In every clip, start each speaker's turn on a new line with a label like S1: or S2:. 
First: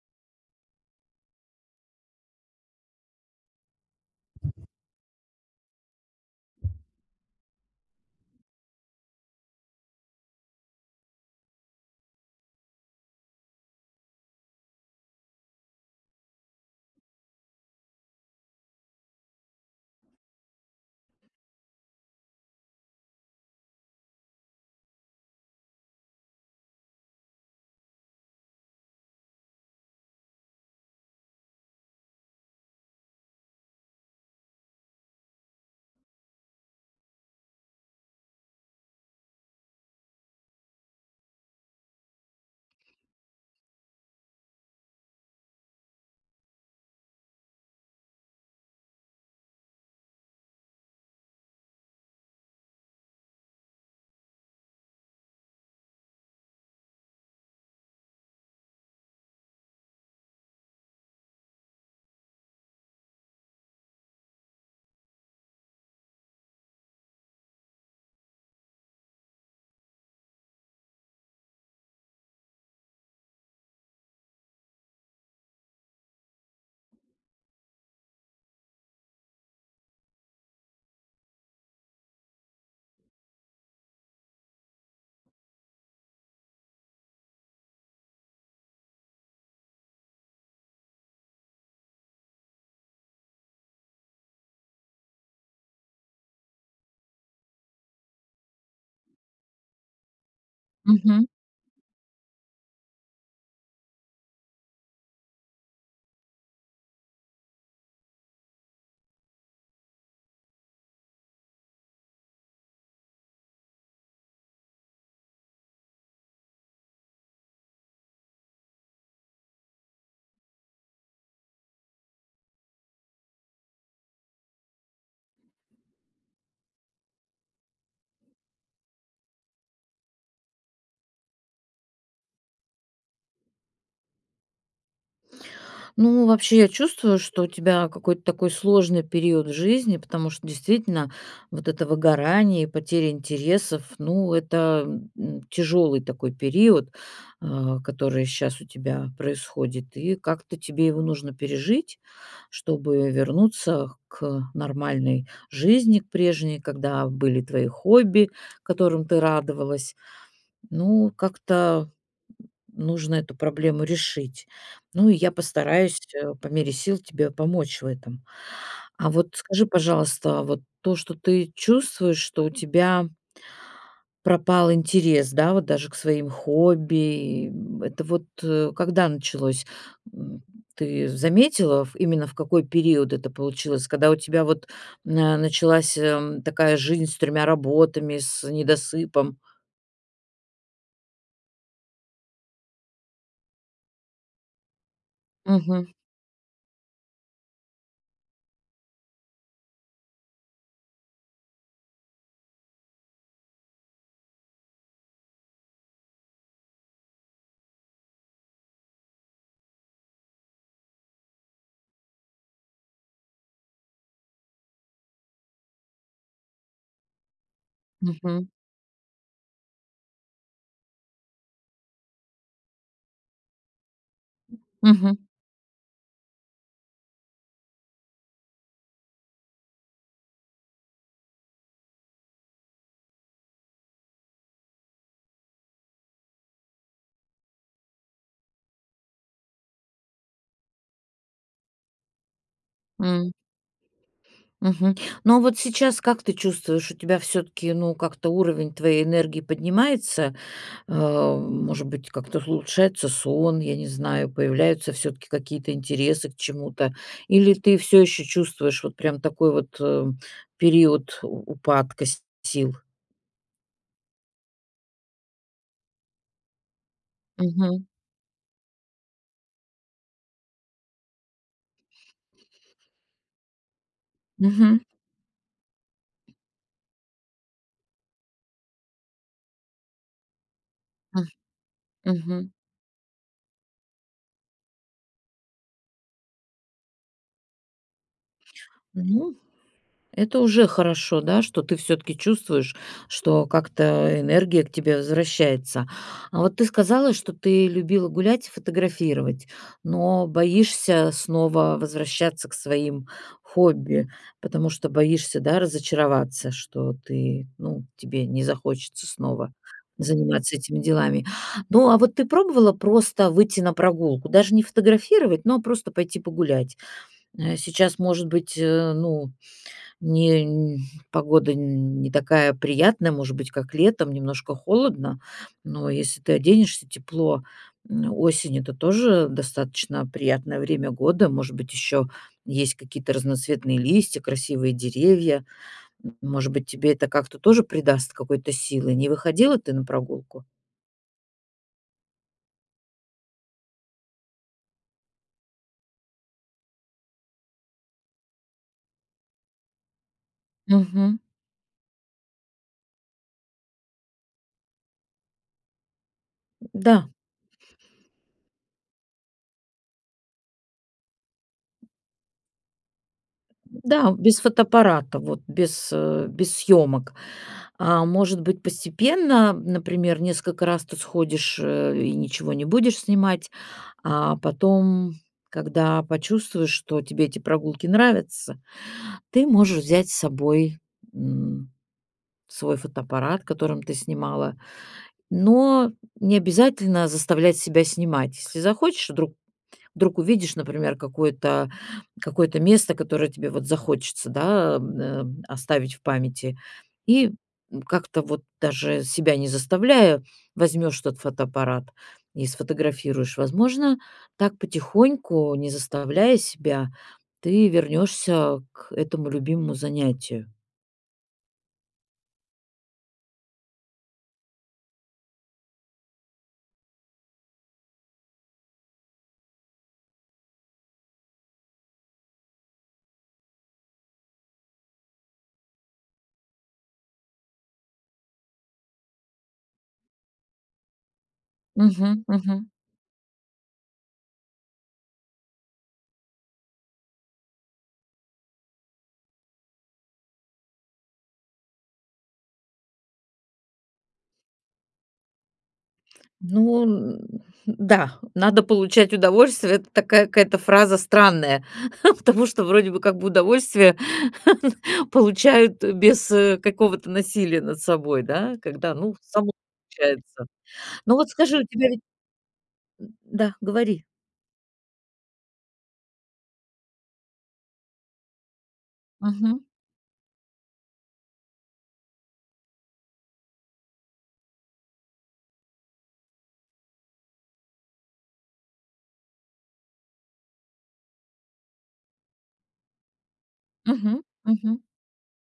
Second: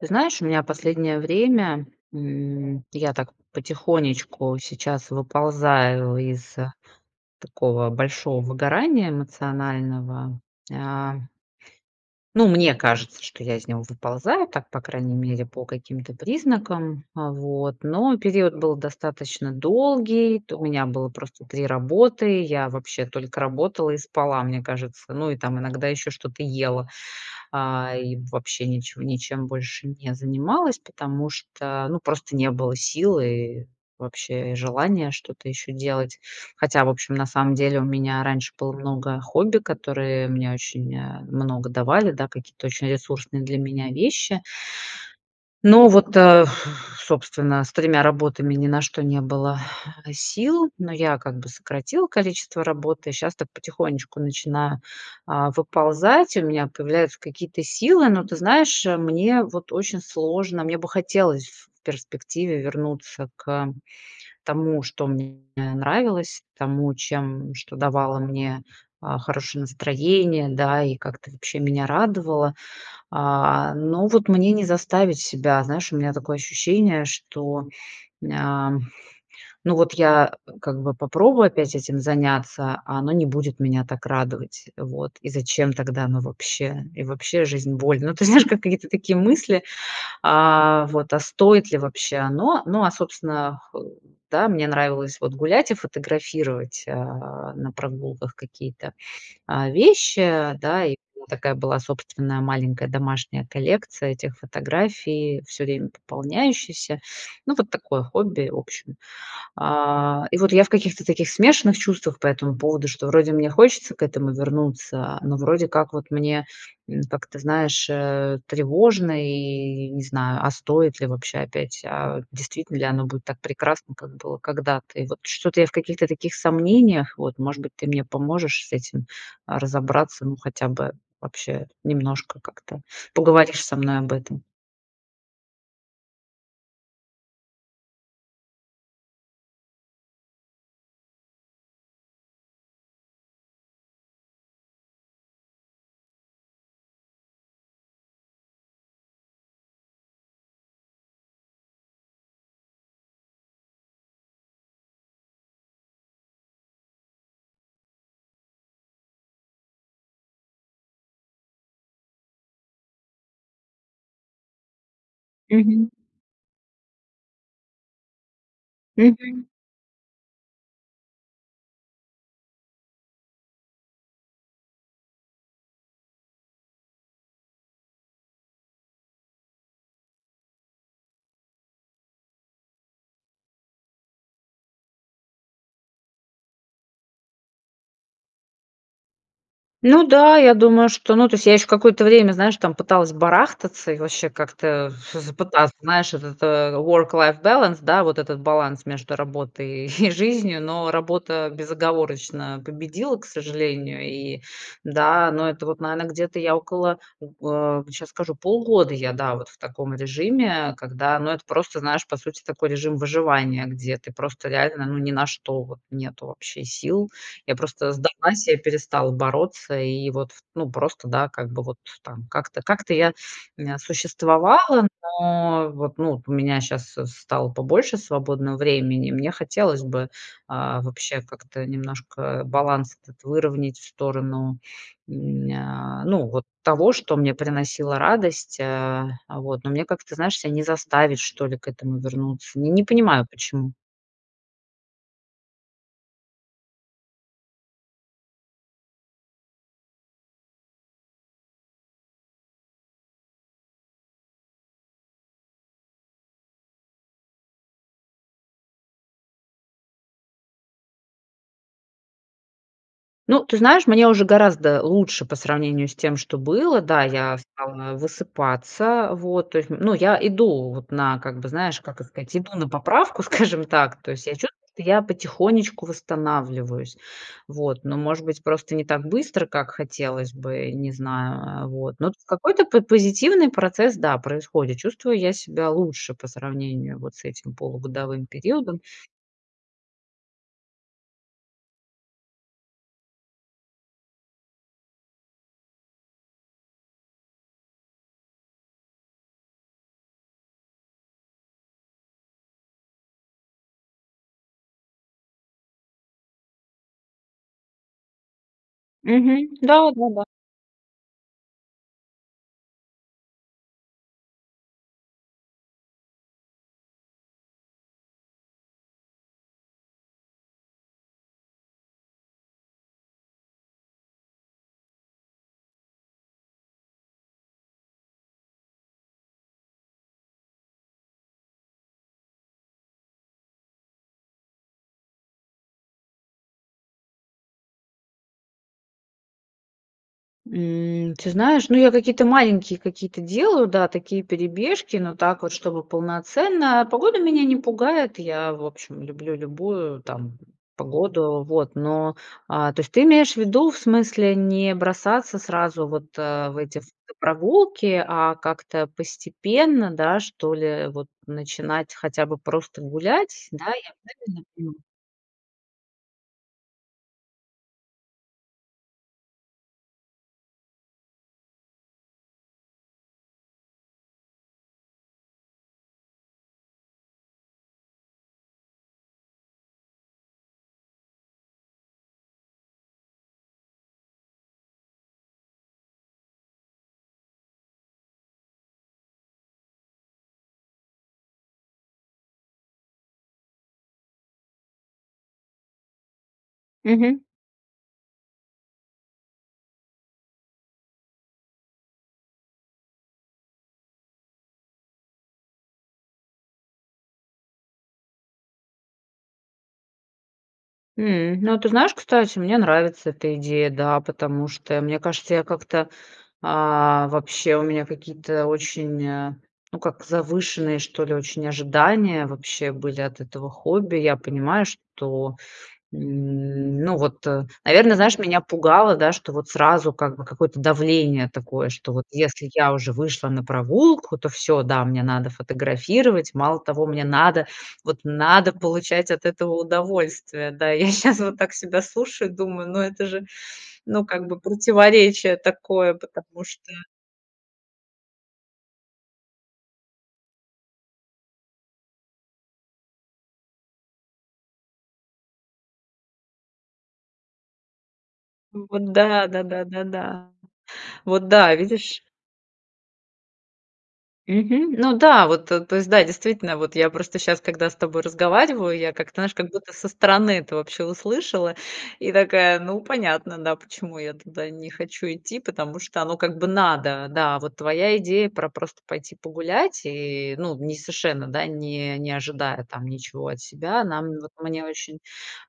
S1: Ты знаешь, у меня последнее время, м, я так потихонечку сейчас выползаю из такого большого выгорания эмоционального, а. Ну, мне кажется, что я из него выползаю, так, по крайней мере, по каким-то признакам. Вот, но период был достаточно долгий, то у меня было просто 3 работы. Я вообще только работала и спала, мне кажется. Ну, и там иногда ещё что-то ела, а, и вообще ничего ничем больше не занималась, потому что, ну, просто не было сил и вообще желания что-то ещё делать. Хотя, в общем, на самом деле у меня раньше было много хобби, которые мне очень, э, много давали, да, какие-то очень ресурсные для меня вещи. Но вот, а, собственно, с тремя работами ни на что не было сил, но я как бы сократила количество работы. Щас так потихонечку начинаю, а, выползать, у меня появляются какие-то силы, но ты знаешь, мне вот очень сложно, мне бы хотелось в перспективе вернуться к тому, что мне нравилось, тому, чем что давало мне, а, хорошее настроение, да, и как-то вообще меня радовало. А, но вот мне не заставить себя, знаешь, у меня такое ощущение, что м, ам. Ну вот я, э, как бы попробую опять этим заняться, а оно не будет меня так радовать, вот, и зачем тогда оно вообще? И вообще, жизнь- боль, ну, ты знаешь, какие-то такие мысли, а, вот, а стоит ли вообще оно? Но, а, собственно хол да, мне нравилось, вот, гулять и фотографировать, а, на прогулках какие-то, а, вещи, а, да. И
S2: Мгм.
S1: такая была собственная маленькая домашняя коллекция этих фотографий, всё время пополняющихся. Ну, вот такое хобби, в общем. А, и вот я в каких-то таких смешанных чувствах по этому поводу, что вроде мне хочется к этому вернуться, а, но вроде как вот мне, как-то, знаешь, э, тревожно и не знаю, а стоит ли вообще опять, а, действительно ли оно будет так прекрасно, как было когда-то. И вот что-то я в каких-то таких сомнениях, вот, может быть, ты мне поможешь с этим, а, разобраться, ну хотя бы вообще немножко как-то поговоришь со мной об этом.
S2: Ну, вообще, я чувствую, что у тебя какой-то такой сложный период в жизни, потому что действительно, вот это выгорание, и потеря интересов, ну, это, э, тяжёлый такой период, а, который щас у тебя происходит. И как-то тебе его нужно пережить, чтобы вернуться к нормальной жизни, к прежней, когда были твои хобби, которым ты радовалась. Ну, как-то, м, нужно эту проблему решить. Ну, и я
S1: Мгм.
S2: постараюсь, э, по мере сил тебе помочь в этом. А вот
S1: Мгм.
S2: скажи, пожалуйста, вот то, что ты чувствуешь, что у тебя пропал интерес, да, вот даже к своим хобби, и, м, это вот, э, когда началось, м? Ты заметила, в именно в какой период это получилось? Когда у тебя вот, на началась, э, такая жизнь с тремя работами, с недосыпом?
S1: Ну да, я думаю, что, ну, то есть, я ещё какое-то время, знаешь, там, пыталась барахтаться и вообще как-то ф всё же пыталась,
S2: Мгм.
S1: знаешь, этот-то work-life balance, да, вот этот баланс между работой и жизнью, но работа безоговорочно победила, к сожалению. И да, но это вот, наверное, где-то я около, в а, сейчас скажу, полгода я, да, вот в таком режиме, когда ну, это просто знаешь, по сути, такой режим выживания, где ты просто реально, ну, ни на что вот нету вообще сил. Я просто сдалась,
S2: Мгм.
S1: я перестала бороться, и вот, в ну, просто да, как бы вот там, как-то, как-то я н существовала,
S2: Мгм.
S1: но, вот, ну, у меня щас с стало побольше свободно времени, мне хотелось бы, а, вообще, как-то немножко, э, баланс этот выровнять в сторону, м, ня, ну вот того, что мне приносило радость, э. А вот, но мне как-то, знаешь, ся не заставить, что ли, к этому вернуться. Не, не понимаю,
S2: М.
S1: почему.
S2: Мгм, но вот сейчас как ты чувствуешь, у тебя всё-таки, ну, как-то уровень твоей энергии поднимается? А, может быть, как-то улучшается сон, я не знаю, появляются всё-таки какие-то интересы к чему-то, или ты всё ещё чувствуешь вот прям такой вот, э, период у упадка с сил?
S1: Ну, ты знаешь, мне уже гораздо лучше по сравнению с тем, что было. Да, я
S2: Мгм.
S1: стала высыпаться, вот. То есть, ну я иду, вот, на как бы знаешь, как это сказать, иду на поправку, скажем так. То есть я чувствую,
S2: Мгм.
S1: что я потихонечку восстанавливаюсь. Вот, но, может быть, просто не так быстро, как хотелось бы, не
S2: М,
S1: знаю, э, вот, но в
S2: мгм.
S1: какой-то по позитивный процесс, да, происходит. Чувствую я себя лучше по сравнению вот с этим полугодовым периодом.
S2: Ну, это уже хорошо, да, что ты всё-таки чувствуешь, что как-то энергия к тебе возвращается. А вот ты сказала, что ты любила гулять и фотографировать, но боишься снова возвращаться к своим хобби, потому что боишься, да, разочароваться, что ты, ну, тебе не захочется
S1: Мгм.
S2: снова
S1: Да-да-да.
S2: заниматься этими делами. Ну, а вот ты пробовала просто выйти на прогулку? Даже не фотографировать, но а просто пойти погулять? Э, сейчас, может быть, э, ну, не погода н не такая приятная, может быть, как летом немножко холодно, но если ты оденешься тепло, м, осень это тоже достаточно приятное время года. Может быть, ещё есть какие-то разноцветные листья, красивые деревья. Может быть, тебе это как-то тоже придаст какой-то силы? Не выходила ты на прогулку?
S1: Эм, ты знаешь, ну, я какие-то маленькие какие-то делаю, да, такие перебежки, но так вот, чтобы полноценно. Погода меня не пугает, я, в общем, люблю любую, там,
S2: Мгм.
S1: погоду. Вот, но, а, то есть ты имеешь в виду, в смысле не бросаться сразу вот, а, в эти в
S2: Да.
S1: прогулки, а как-то постепенно, да, что ли, вот, начинать хотя бы просто гулять, да, я
S2: Да, без
S1: правильно понимаю?
S2: фотоаппарата, вот, без, э, без, съемок. А может быть, постепенно, например, несколько раз ты сходишь, э, и ничего не будешь снимать. А потом, когда почувствуешь, что тебе эти прогулки нравятся, ты можешь взять с собой, м, свой фотоаппарат, которым ты снимала. Но не обязательно заставлять себя снимать. Если захочешь, вдруг, вдруг увидишь, например, какое-то, какое-то место, которое тебе вот захочется, да, м, эм, оставить в памяти,
S1: Мгм.
S2: и, м, как-то вот даже себя не заставляя, возьмешь тот фотоаппарат и сфотографируешь. Возможно, так потихоньку, не заставляя себя, ты вернёшься к этому любимому занятию.
S1: М, ну, ты знаешь, кстати, мне нравится эта идея, да, потому что, мне кажется, я как-то, а, вообще, у меня какие-то очень, а, ну как, завышенные, что ли, очень ожидания вообще были от этого хобби. Я понимаю, что, н ну, вот, наверно, знаешь, меня пугало, да, что вот сразу, как бы, какое-то давление такое, что вот
S2: Мгм,
S1: если
S2: мгм.
S1: я уже вышла на прогулку, то всё, да, мне надо фотографировать, мало того, мне надо, вот надо получать от этого удовольствие. Да, я щас вот так себя слушаю, думаю, но это же, ну, как бы, противоречие такое, потому что.
S2: Ну, н, э, н-да, "надо получать удовольствие"- это такая какая-то фраза странная, потому что вроде бы как бы удовольствие, получают без, э, какого-то насилия над собой, да,
S1: Вот
S2: когда, ну,
S1: да,
S2: само
S1: да-да, да-да.
S2: получается. Ну,
S1: Вот,
S2: вот
S1: да,
S2: скажи, у тебя ведь
S1: видишь?
S2: Да, говори.
S1: Мгм, ну да, вот-то, то есть, да, действительно, вот я просто щас, когда с тобой разговариваю, я как-то, знаешь, как
S2: Мгм.
S1: будто со стороны это вообще услышала и такая: "Ну, понятно, да, почему я туда не хочу идти", потому что оно, как бы, надо, да. Вот твоя идея про просто пойти погулять и ну, не совершенно, да, не не ожидая там ничего от себя, нам
S2: Мгм,
S1: вот мне
S2: мгм.
S1: очень,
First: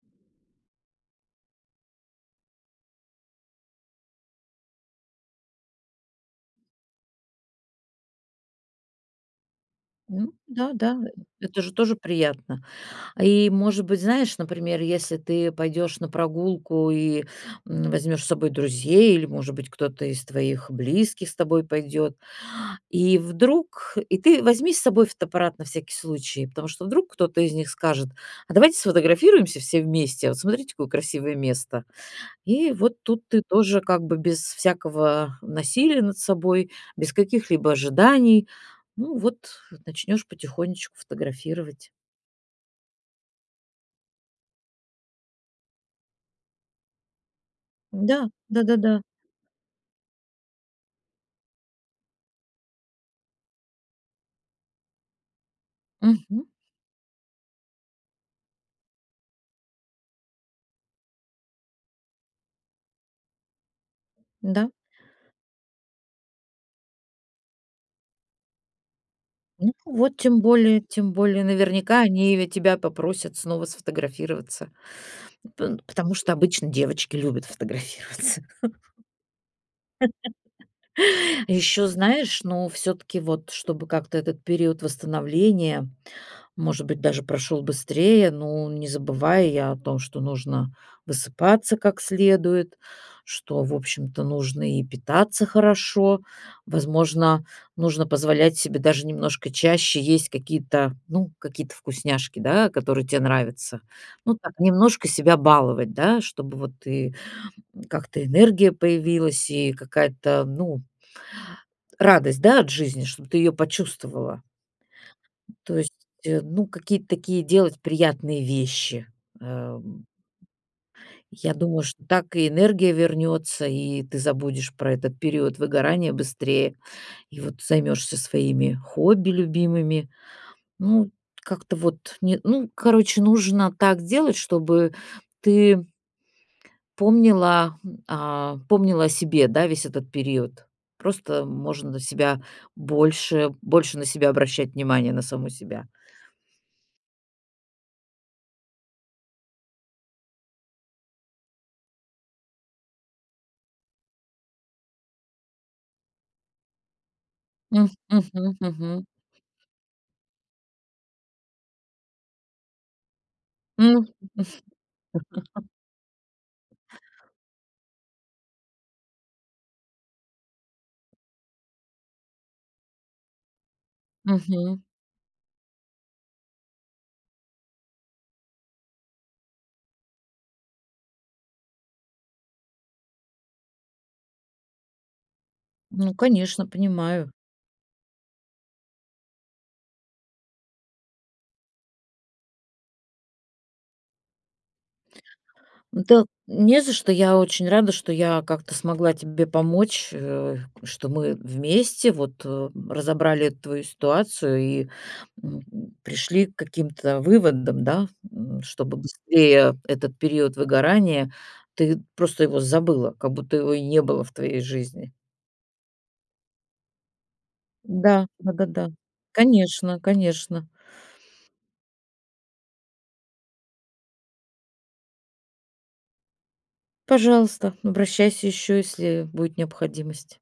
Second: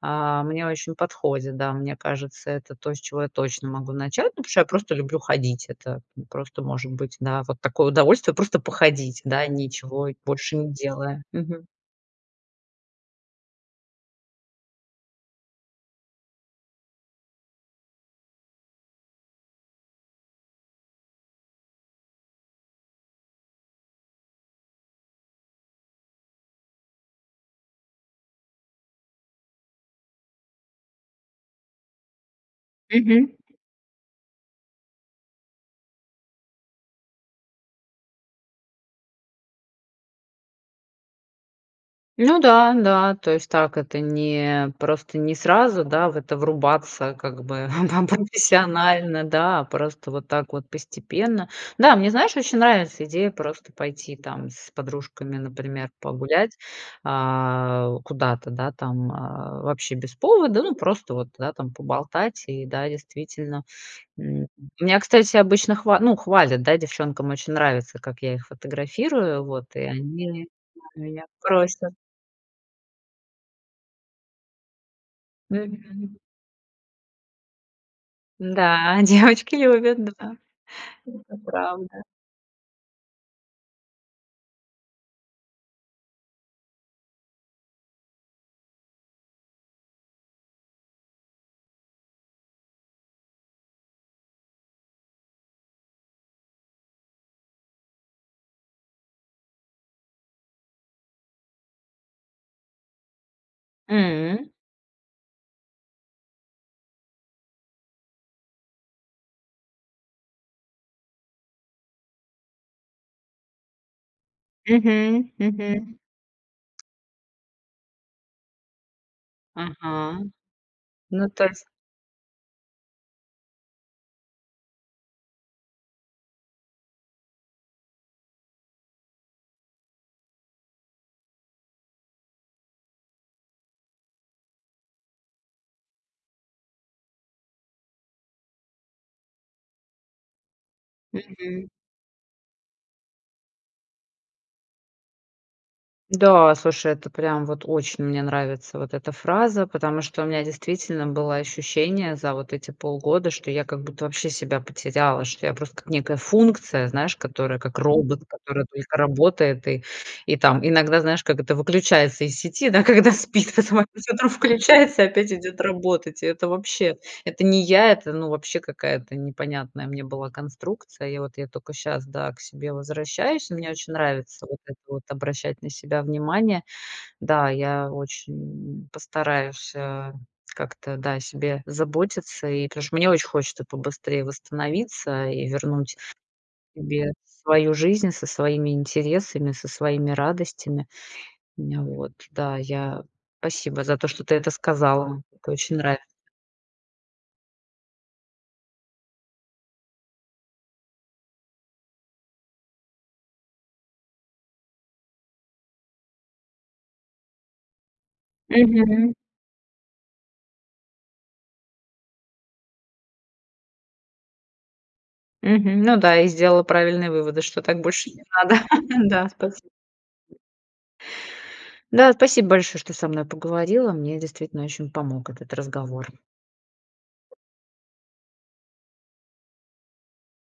S1: а, мне очень подходит, да, мне кажется, это то, с чего я точно могу начать. Ну потому что я просто люблю ходить. Это просто, может быть, да, вот такое удовольствие- просто походить, да, ничего и
S2: Ну,
S1: больше не
S2: да-да, э,
S1: делая.
S2: это
S1: Мгм.
S2: же тоже приятно. И, может быть, знаешь, например, если ты пойдёшь на прогулку и, м, возьмёшь с собой друзей или, может быть, кто-то из твоих близких с тобой пойдёт, и вдруг, и ты возьми с собой фотоаппарат на всякий случай, потому что вдруг кто-то из них скажет: "А давайте сфотографируемся все вместе, а вот cмотрите, какое красивое место". И вот тут
S1: Мгм.
S2: ты тоже как бы без всякого насилия над собой, без каких-либо ожиданий. Ну вот, начнёшь потихонечку фотографировать.
S1: Ну да, да. То есть, так это, не просто, не сразу, да, в это врубаться, как бы, там-там
S2: Да, да-да-да.
S1: профессионально, да, а просто вот так вот постепенно. Да, мне, знаешь, очень нравится идея просто пойти, там, с подружками, например,
S2: Мгм.
S1: погулять, а, куда-то, да, там, а, вообще без повода, ну, просто вот, да, там, поболтать. И да, действительно, м,
S2: Да.
S1: меня, кстати, обычно хвал ну хвалят, да, девчонкам очень нравится, как я их фотографирую, вот,
S2: Ну
S1: и
S2: вот, тем
S1: они
S2: более, тем
S1: меня
S2: более,
S1: просят.
S2: наверняка они ведь тебя попросят снова сфотографироваться, пын потому
S1: Мгм.
S2: что обычно девочки любят фотографироваться.
S1: М-да, девочки любят, да. Это
S2: Ещё,
S1: правда.
S2: знаешь, ну, всё-таки вот, чтобы как-то этот период восстановления, может быть, даже прошёл быстрее, ну, не забывай и о том, что нужно высыпаться как следует, что, в общем-то, нужно и питаться хорошо. Возможно, нужно позволять себе даже немножко чаще есть какие-то, ну, какие-то вкусняшки, да, которые тебе нравятся. Ну
S1: М.
S2: так, немножко себя баловать, да, чтобы вот и как-то энергия появилась и какая-то, ну радость, да, от жизни, чтобы ты её почувствовала.
S1: Мгм,
S2: То
S1: мгм.
S2: есть, э, ну, какие-то такие делать приятные вещи, ам.
S1: Мгм, ну
S2: Я
S1: такс
S2: думаю, что так и энергия вернётся, и ты забудешь про этот период выгорания быстрее. И вот займешься своими хобби любимыми. Ну, как-то вот, не ну короче, нужно так делать, чтобы ты помнила, м, а, помнила о себе, да, весь этот период. Просто
S1: Мгм.
S2: можно на себя больше, больше на себя обращать внимания, на саму себя.
S1: Да, слушай, это прям вот очень мне нравится, вот эта фраза, потому что у меня действительно было ощущение за вот эти полгода, что я как будто вообще себя потеряла, что я просто как некая функция, знаешь, которая как
S2: М,
S1: робот,
S2: мгм,
S1: который только
S2: мгм.
S1: работает и, и там иногда, знаешь, как это выключается из сети, да, когда спит, потом
S2: М.
S1: опять утром включается и опять идёт работать. Это вообще, это не я, это, ну, вообще какая-то непонятная мне была конструкция. И вот я только щас, да, к себе возвращаюсь. Мне очень нравится вот это
S2: Мгм.
S1: вот обращать на себя внимание. Да, я очень, м, постараюсь, э, как-то, да, о себе заботиться и потому что мне очень хочется побыстрее восстановиться и вернуть
S2: Ну конечно,
S1: себе
S2: понимаю.
S1: свою жизнь со своими интересами, со своими радостями, мне, вот. Да, я, спасибо за то, что ты это сказала, это очень нравится.
S2: Да не за что. Я очень рада, что я как-то смогла тебе помочь, э, что мы вместе вот, э, разобрали твою ситуацию и, м, пришли к каким-то выводам, да, м, чтобы
S1: Мгм.
S2: быстрее этот период выгорания, ты просто его забыла, как будто его и не было в твоей жизни.
S1: Мгм, ну да, и сделала правильные выводы, что так больше не
S2: М-да,
S1: надо.
S2: дага да.
S1: Да, спасиб
S2: Конечно-конечно.
S1: Да спасибо большое, что ты со мной поговорила. Мне действительно очень помог этот разговор!
S2: Пожалуйста, обращайся еще, если будет необходимость.